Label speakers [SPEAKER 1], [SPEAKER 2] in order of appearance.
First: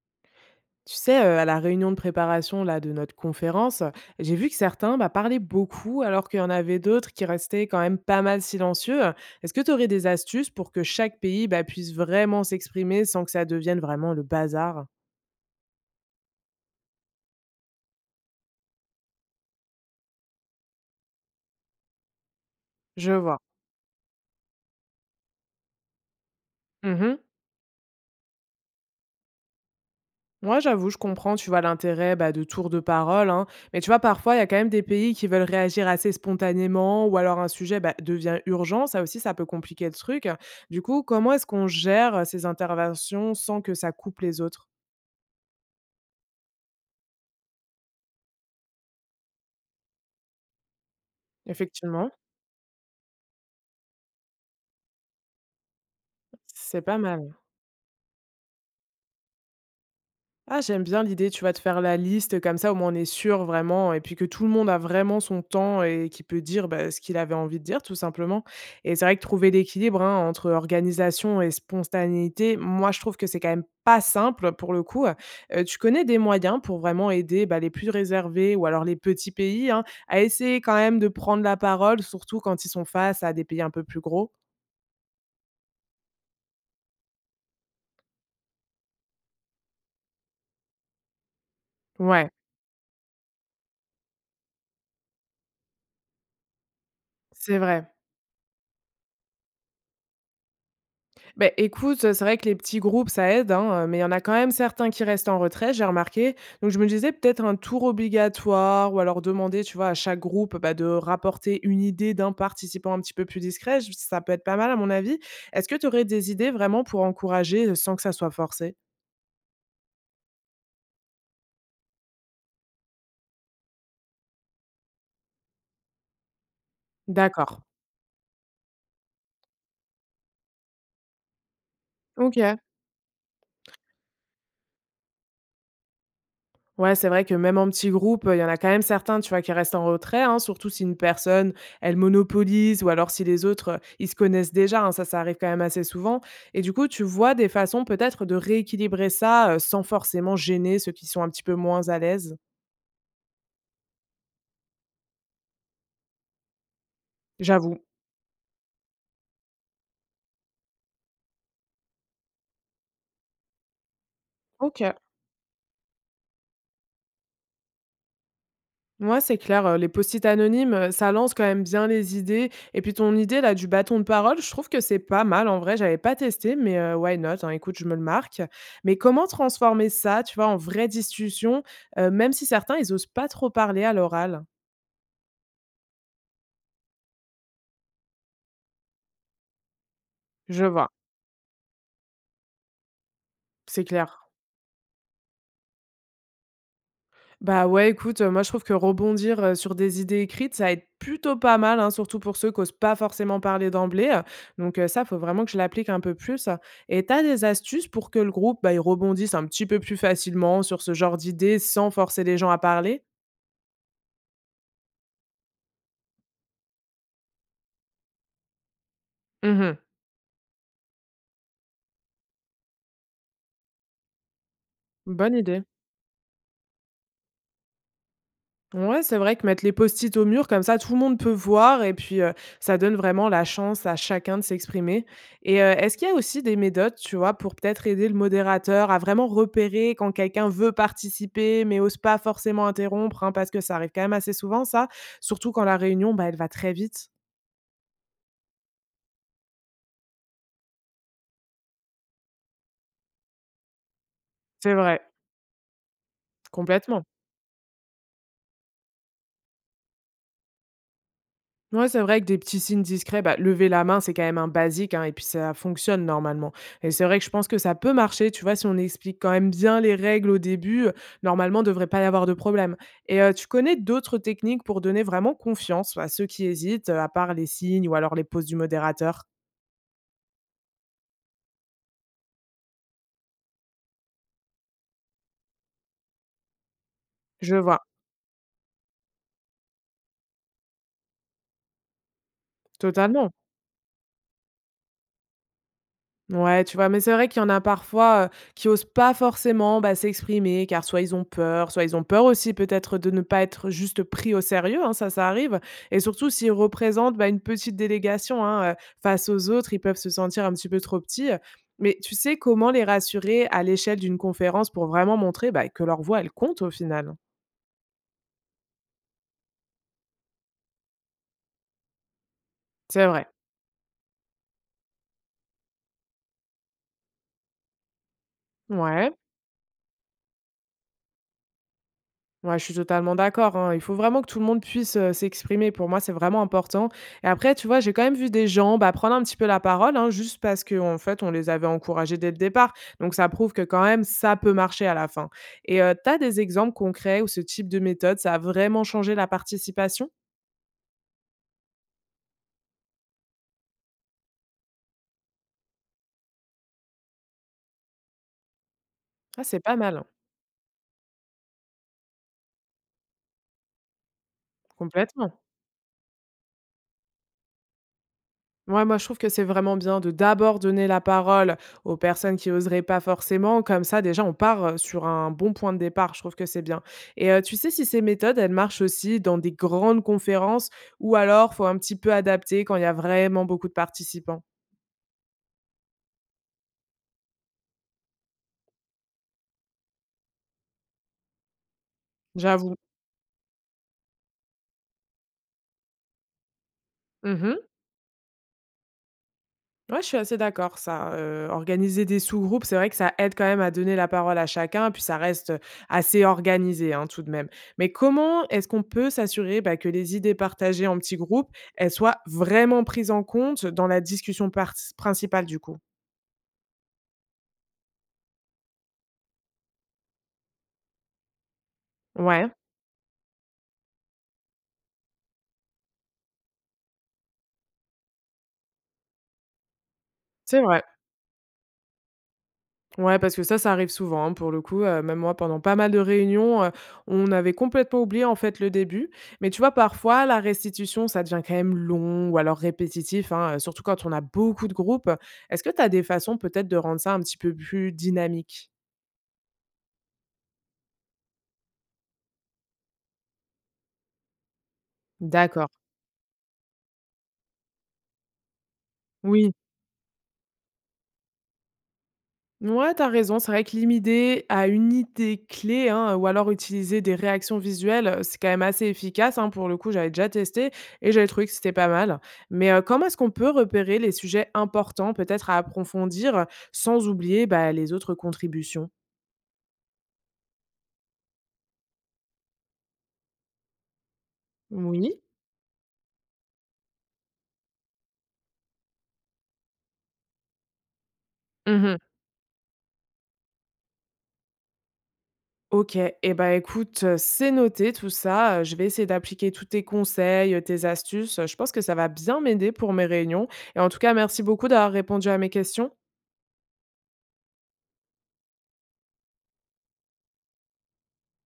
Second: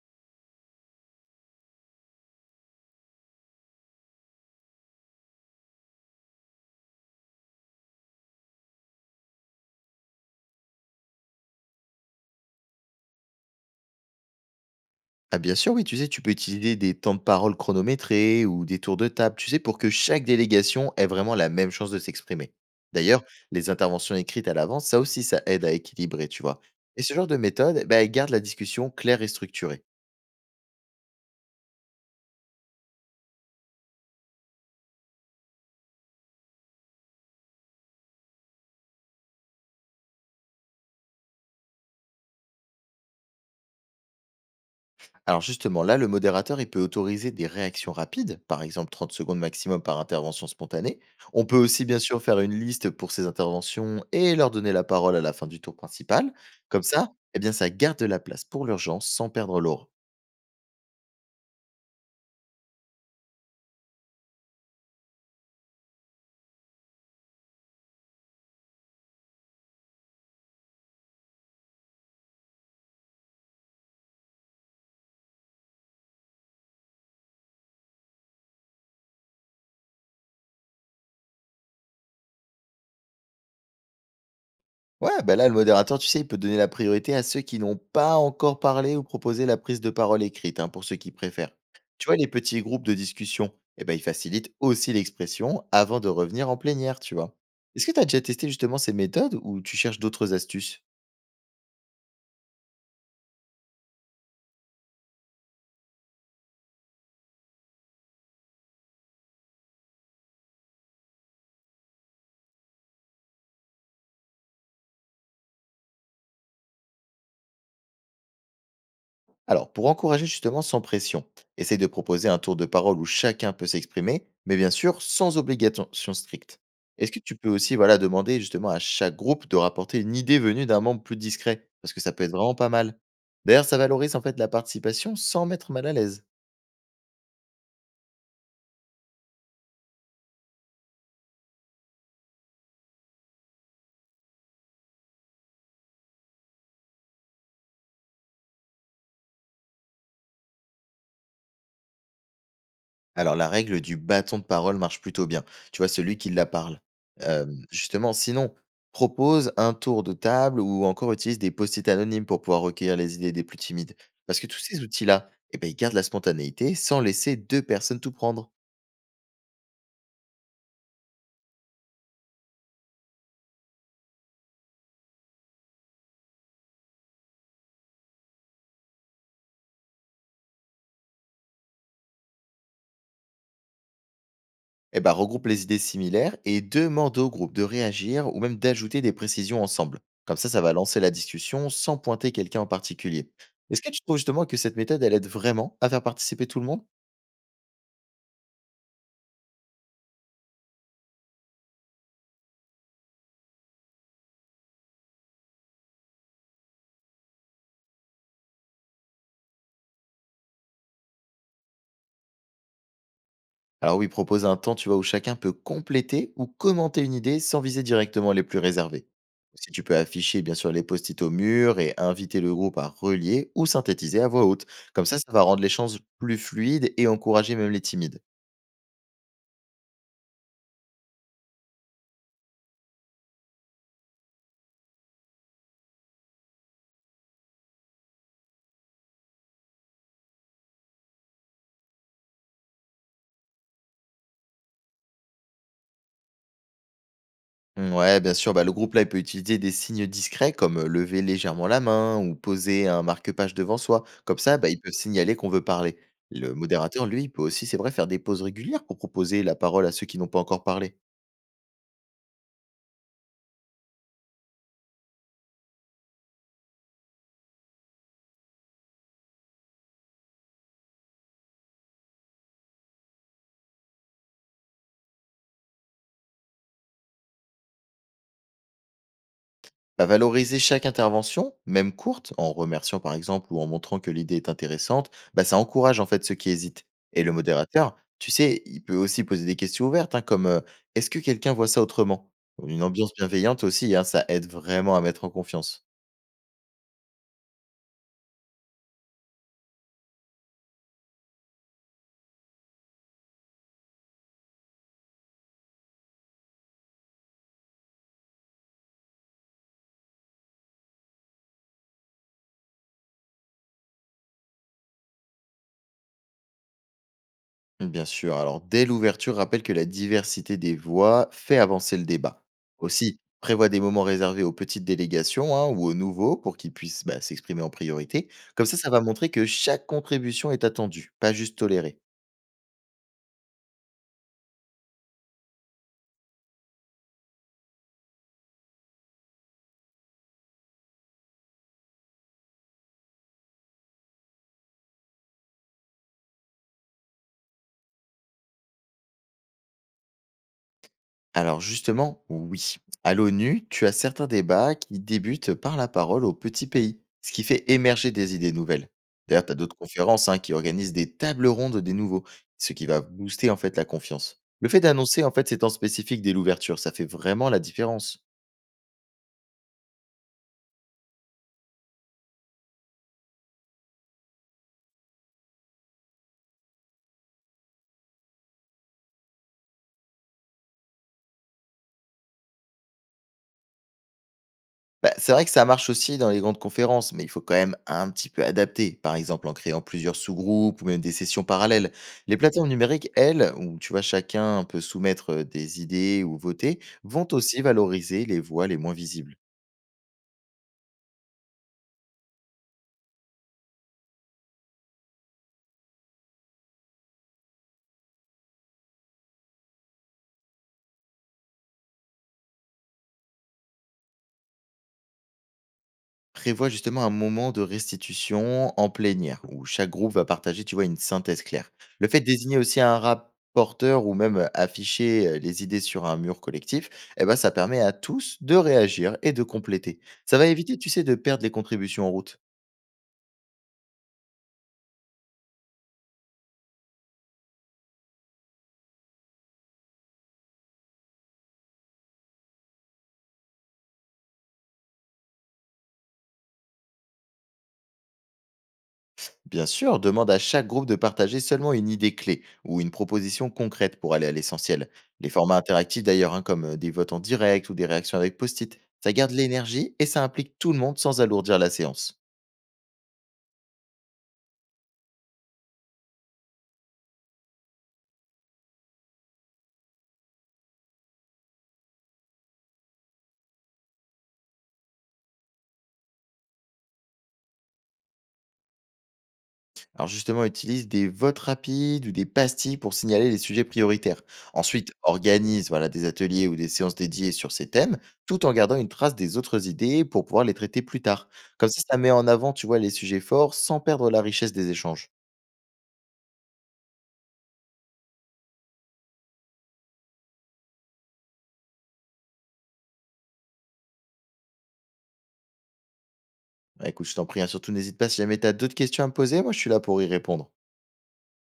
[SPEAKER 1] Tu sais, à la réunion de préparation là de notre conférence, j'ai vu que certains, parlaient beaucoup alors qu'il y en avait d'autres qui restaient quand même pas mal silencieux. Est-ce que tu aurais des astuces pour que chaque pays, puisse vraiment s'exprimer sans que ça devienne vraiment le bazar?
[SPEAKER 2] Ah bien sûr, oui, tu sais, tu peux utiliser des temps de parole chronométrés ou des tours de table, tu sais, pour que chaque délégation ait vraiment la même chance de s'exprimer.
[SPEAKER 1] Je
[SPEAKER 2] D'ailleurs,
[SPEAKER 1] vois.
[SPEAKER 2] les interventions écrites à l'avance, ça aussi, ça aide à équilibrer, tu vois. Et ce
[SPEAKER 1] Mmh.
[SPEAKER 2] genre de méthode, bah, elle garde la discussion claire et structurée.
[SPEAKER 1] Moi, j'avoue, je comprends, tu vois, l'intérêt, de tours de parole, hein. Mais tu vois, parfois, il y a quand même des pays qui veulent réagir assez spontanément ou alors un sujet, devient urgent. Ça aussi, ça peut compliquer le truc. Du coup, comment est-ce qu'on gère, ces interventions sans que ça coupe les autres?
[SPEAKER 2] Alors justement, là, le modérateur, il peut autoriser des réactions rapides, par exemple 30 secondes maximum par intervention spontanée. On peut aussi, bien
[SPEAKER 1] Effectivement,
[SPEAKER 2] sûr, faire une liste pour ces interventions et leur donner la parole à la fin du tour principal.
[SPEAKER 1] c'est
[SPEAKER 2] Comme
[SPEAKER 1] pas
[SPEAKER 2] ça,
[SPEAKER 1] mal.
[SPEAKER 2] eh bien, ça garde de la place pour l'urgence sans perdre l'ordre.
[SPEAKER 1] Ah, j'aime bien l'idée, tu vas te faire la liste comme ça, au moins on est sûr vraiment et puis que tout le monde a vraiment son temps et qui peut dire, ce qu'il avait envie de dire tout simplement. Et c'est vrai que trouver l'équilibre, hein, entre organisation et spontanéité, moi je trouve que c'est quand même pas simple pour le coup. Tu connais des moyens pour vraiment aider, les plus réservés ou alors les petits pays, hein, à essayer quand même de prendre la parole, surtout quand ils sont face à des pays un peu plus gros?
[SPEAKER 2] Ouais, bah là, le modérateur, tu sais, il peut donner la priorité à ceux qui n'ont pas encore parlé ou proposé la prise de parole écrite, hein, pour ceux qui préfèrent. Tu vois, les
[SPEAKER 1] Ouais,
[SPEAKER 2] petits groupes de discussion, eh ben, ils facilitent aussi l'expression avant de revenir en plénière, tu vois.
[SPEAKER 1] c'est vrai.
[SPEAKER 2] Est-ce que tu as déjà testé justement ces méthodes ou tu cherches d'autres astuces?
[SPEAKER 1] Ben écoute, c'est vrai que les petits groupes ça aide, hein, mais il y en a quand même certains qui restent en retrait, j'ai remarqué. Donc je me disais peut-être un tour obligatoire ou alors demander, tu vois, à chaque groupe, de rapporter une idée d'un participant un petit peu plus discret, j ça peut être pas mal à mon avis. Est-ce que tu aurais des idées vraiment pour encourager, sans que ça soit forcé?
[SPEAKER 2] Alors, pour encourager justement sans pression, essaye de proposer un tour de parole où chacun peut s'exprimer, mais bien sûr sans obligation stricte. Est-ce que tu peux
[SPEAKER 1] D'accord.
[SPEAKER 2] aussi voilà, demander justement à chaque groupe de rapporter une idée venue d'un membre plus discret? Parce que ça peut être vraiment
[SPEAKER 1] OK.
[SPEAKER 2] pas mal. D'ailleurs, ça valorise en fait la participation sans mettre mal à l'aise.
[SPEAKER 1] Ouais, c'est vrai que même en petit groupe, il y en a quand même certains, tu vois, qui restent en retrait, hein, surtout si une personne, elle monopolise ou alors si les autres, ils se connaissent déjà, hein, ça arrive quand même assez souvent. Et du coup, tu vois des façons peut-être de rééquilibrer ça, sans forcément gêner ceux qui sont un petit peu moins à l'aise?
[SPEAKER 2] Alors la règle du bâton de parole marche plutôt bien, tu vois? Celui qui la parle.
[SPEAKER 1] J'avoue.
[SPEAKER 2] Justement, sinon, propose un tour de table ou encore utilise des post-it anonymes pour pouvoir recueillir les idées des plus timides. Parce que tous ces
[SPEAKER 1] OK.
[SPEAKER 2] outils-là, eh ben, ils gardent la spontanéité sans laisser 2 personnes tout prendre.
[SPEAKER 1] Ouais, c'est clair, les post-it anonymes, ça lance quand même bien les idées et puis ton idée là du bâton de parole, je trouve que c'est pas mal en vrai, j'avais pas testé mais why not, hein, écoute, je me le marque. Mais comment transformer ça, tu vois, en vraie discussion, même si certains ils osent pas trop parler à l'oral?
[SPEAKER 2] Eh ben, regroupe les idées similaires et demande au groupe de réagir ou même d'ajouter des précisions ensemble. Comme ça
[SPEAKER 1] Je
[SPEAKER 2] va
[SPEAKER 1] vois.
[SPEAKER 2] lancer la discussion sans pointer quelqu'un en particulier. Est-ce
[SPEAKER 1] C'est
[SPEAKER 2] que tu trouves
[SPEAKER 1] clair.
[SPEAKER 2] justement que cette méthode, elle aide vraiment à faire participer tout le monde?
[SPEAKER 1] Bah, ouais, écoute, moi, je trouve que rebondir, sur des idées écrites, ça aide plutôt pas mal, hein, surtout pour ceux qui qu'osent pas forcément parler d'emblée, donc ça, faut vraiment que je l'applique un peu plus. Et t'as des astuces pour que le groupe, il rebondisse un petit peu plus facilement sur ce genre d'idées sans forcer les gens à parler?
[SPEAKER 2] Alors oui, propose un temps, tu vois, où chacun peut compléter ou commenter une idée sans viser directement les plus réservés. Si
[SPEAKER 1] Mmh.
[SPEAKER 2] tu peux afficher bien sûr les post-it au mur et inviter le groupe à relier ou synthétiser à voix haute. Comme ça
[SPEAKER 1] Bonne
[SPEAKER 2] va rendre
[SPEAKER 1] idée.
[SPEAKER 2] l'échange plus fluide et encourager même les timides.
[SPEAKER 1] Ouais, c'est vrai que mettre les post-it au mur comme ça, tout le monde peut voir et puis, ça donne vraiment la chance à chacun de s'exprimer. Et est-ce qu'il y a aussi des méthodes, tu vois, pour peut-être aider le modérateur à vraiment repérer quand quelqu'un veut participer mais ose pas forcément interrompre, hein? Parce que ça arrive quand même assez souvent ça, surtout quand la réunion, elle va très vite.
[SPEAKER 2] Mmh, ouais, bien sûr, bah, le groupe là, il peut utiliser des signes discrets comme lever légèrement la main ou poser un marque-page devant soi. Comme ça, bah,
[SPEAKER 1] C'est
[SPEAKER 2] ils peuvent
[SPEAKER 1] vrai,
[SPEAKER 2] signaler qu'on veut parler. Le
[SPEAKER 1] complètement.
[SPEAKER 2] modérateur, lui, il peut aussi, c'est vrai, faire des pauses régulières pour proposer la parole à ceux qui n'ont pas encore parlé.
[SPEAKER 1] Ouais, c'est vrai que des petits signes discrets, lever la main, c'est quand même un basique, hein, et puis ça fonctionne normalement. Et c'est vrai que je pense que ça peut marcher, tu vois, si on explique quand même bien les règles au début, normalement, devrait pas y avoir de problème. Et tu connais d'autres techniques pour donner vraiment confiance à ceux qui hésitent, à part les signes ou alors les pauses du modérateur?
[SPEAKER 2] Bah, valoriser chaque intervention, même courte, en remerciant par exemple ou en montrant que l'idée est intéressante, bah, ça encourage en fait ceux qui hésitent. Et le
[SPEAKER 1] Je vois,
[SPEAKER 2] modérateur, tu sais, il peut aussi poser des questions ouvertes, hein, comme est-ce que quelqu'un voit ça autrement? Une ambiance
[SPEAKER 1] totalement.
[SPEAKER 2] bienveillante aussi, hein, ça aide vraiment à mettre en confiance.
[SPEAKER 1] Ouais, tu vois? Mais c'est vrai qu'il y en a parfois, qui osent pas forcément, s'exprimer car soit ils ont peur, soit ils ont peur aussi peut-être de ne pas être juste pris au sérieux, hein, ça arrive. Et surtout s'ils représentent, une petite délégation, hein, face aux autres, ils peuvent se sentir un petit peu trop petits, mais tu sais comment les rassurer à l'échelle d'une conférence pour vraiment montrer, que leur voix elle compte au final?
[SPEAKER 2] Bien sûr. Alors, dès l'ouverture, rappelle que la diversité des voix fait avancer le débat.
[SPEAKER 1] C'est
[SPEAKER 2] Aussi,
[SPEAKER 1] vrai.
[SPEAKER 2] prévoit des moments réservés aux petites délégations, hein, ou aux nouveaux pour qu'ils puissent, bah, s'exprimer en priorité. Comme ça va
[SPEAKER 1] Ouais.
[SPEAKER 2] montrer que chaque contribution est attendue, pas juste tolérée.
[SPEAKER 1] Ouais, je suis totalement d'accord, hein. Il faut vraiment que tout le monde puisse, s'exprimer. Pour moi, c'est vraiment important. Et après, tu vois, j'ai quand même vu des gens, prendre un petit peu la parole, hein, juste parce que en fait, on les avait encouragés dès le départ. Donc ça prouve que quand même, ça peut marcher à la fin. Et tu as des exemples concrets où ce type de méthode, ça a vraiment changé la participation?
[SPEAKER 2] Alors justement, oui. À l'ONU, tu as certains débats qui débutent par la parole aux petits pays, ce qui fait émerger des idées nouvelles.
[SPEAKER 1] Ah,
[SPEAKER 2] D'ailleurs, tu as
[SPEAKER 1] c'est pas
[SPEAKER 2] d'autres
[SPEAKER 1] mal, hein.
[SPEAKER 2] conférences, hein, qui organisent des tables rondes des nouveaux, ce qui va booster en fait la confiance. Le fait d'annoncer en
[SPEAKER 1] Complètement.
[SPEAKER 2] fait ces temps spécifiques dès l'ouverture, ça fait vraiment la différence.
[SPEAKER 1] Ouais, moi, je trouve que c'est vraiment bien de d'abord donner la parole aux personnes qui oseraient pas forcément. Comme ça, déjà, on part sur un bon point de départ. Je trouve que c'est bien. Et tu sais si ces méthodes, elles marchent aussi dans des grandes conférences ou alors faut un petit peu adapter quand il y a vraiment beaucoup de participants?
[SPEAKER 2] Bah, c'est vrai que ça marche aussi dans les grandes conférences, mais il faut quand même un petit peu adapter, par exemple en créant plusieurs sous-groupes ou même des sessions parallèles. Les plateformes
[SPEAKER 1] J'avoue.
[SPEAKER 2] numériques, elles, où tu vois chacun peut soumettre des idées ou voter, vont aussi
[SPEAKER 1] Mhm.
[SPEAKER 2] valoriser les voix les moins visibles.
[SPEAKER 1] Ouais, je suis assez d'accord ça, organiser des sous-groupes, c'est vrai que ça aide quand même à donner la parole à chacun, puis ça reste, assez organisé, hein, tout de même. Mais comment est-ce qu'on peut s'assurer, que les idées partagées en petits groupes, elles soient vraiment prises en compte dans la discussion parti principale du coup?
[SPEAKER 2] Prévois justement un moment de restitution en plénière, où chaque groupe va partager, tu vois, une synthèse claire. Le fait de
[SPEAKER 1] Ouais,
[SPEAKER 2] désigner aussi un rapporteur ou même afficher les idées sur un mur collectif, eh ben, ça permet à tous de réagir et de compléter. Ça va
[SPEAKER 1] c'est
[SPEAKER 2] éviter,
[SPEAKER 1] vrai.
[SPEAKER 2] tu sais, de perdre les contributions en route.
[SPEAKER 1] Ouais, parce que ça arrive souvent, hein, pour le coup, même moi pendant pas mal de réunions, on avait complètement oublié, en fait, le début. Mais tu vois, parfois, la restitution, ça devient quand même long ou alors répétitif, hein, surtout quand on a beaucoup de groupes. Est-ce que tu as des façons peut-être de rendre ça un petit peu plus dynamique?
[SPEAKER 2] Bien sûr, demande à chaque groupe de partager seulement une idée clé ou une proposition concrète pour aller à l'essentiel. Les formats
[SPEAKER 1] D'accord.
[SPEAKER 2] interactifs d'ailleurs, hein, comme des votes en direct ou des réactions avec post-it, ça garde
[SPEAKER 1] Oui.
[SPEAKER 2] l'énergie et ça implique tout le monde sans alourdir la séance.
[SPEAKER 1] Ouais, t'as raison. C'est vrai que limiter à une idée clé, hein, ou alors utiliser des réactions visuelles, c'est quand même assez efficace, hein. Pour le coup, j'avais déjà testé et j'avais trouvé que c'était pas mal. Mais, comment est-ce qu'on peut repérer les sujets importants, peut-être à approfondir, sans oublier, les autres contributions?
[SPEAKER 2] Alors justement, utilise des votes rapides ou des pastilles pour signaler les sujets prioritaires. Ensuite,
[SPEAKER 1] Oui.
[SPEAKER 2] organise voilà, des ateliers ou des séances dédiées sur ces thèmes, tout en gardant une trace des autres idées pour pouvoir les traiter plus tard. Comme ça
[SPEAKER 1] Mmh.
[SPEAKER 2] met en avant, tu vois, les sujets forts sans perdre la richesse des échanges.
[SPEAKER 1] OK, et ben, écoute, c'est noté tout ça, je vais essayer d'appliquer tous tes conseils, tes astuces, je pense que ça va bien m'aider pour mes réunions et en tout cas, merci beaucoup d'avoir répondu à mes questions.
[SPEAKER 2] Bah, écoute, je t'en prie, hein, surtout n'hésite pas si jamais tu as d'autres questions à me poser, moi je suis là pour y répondre.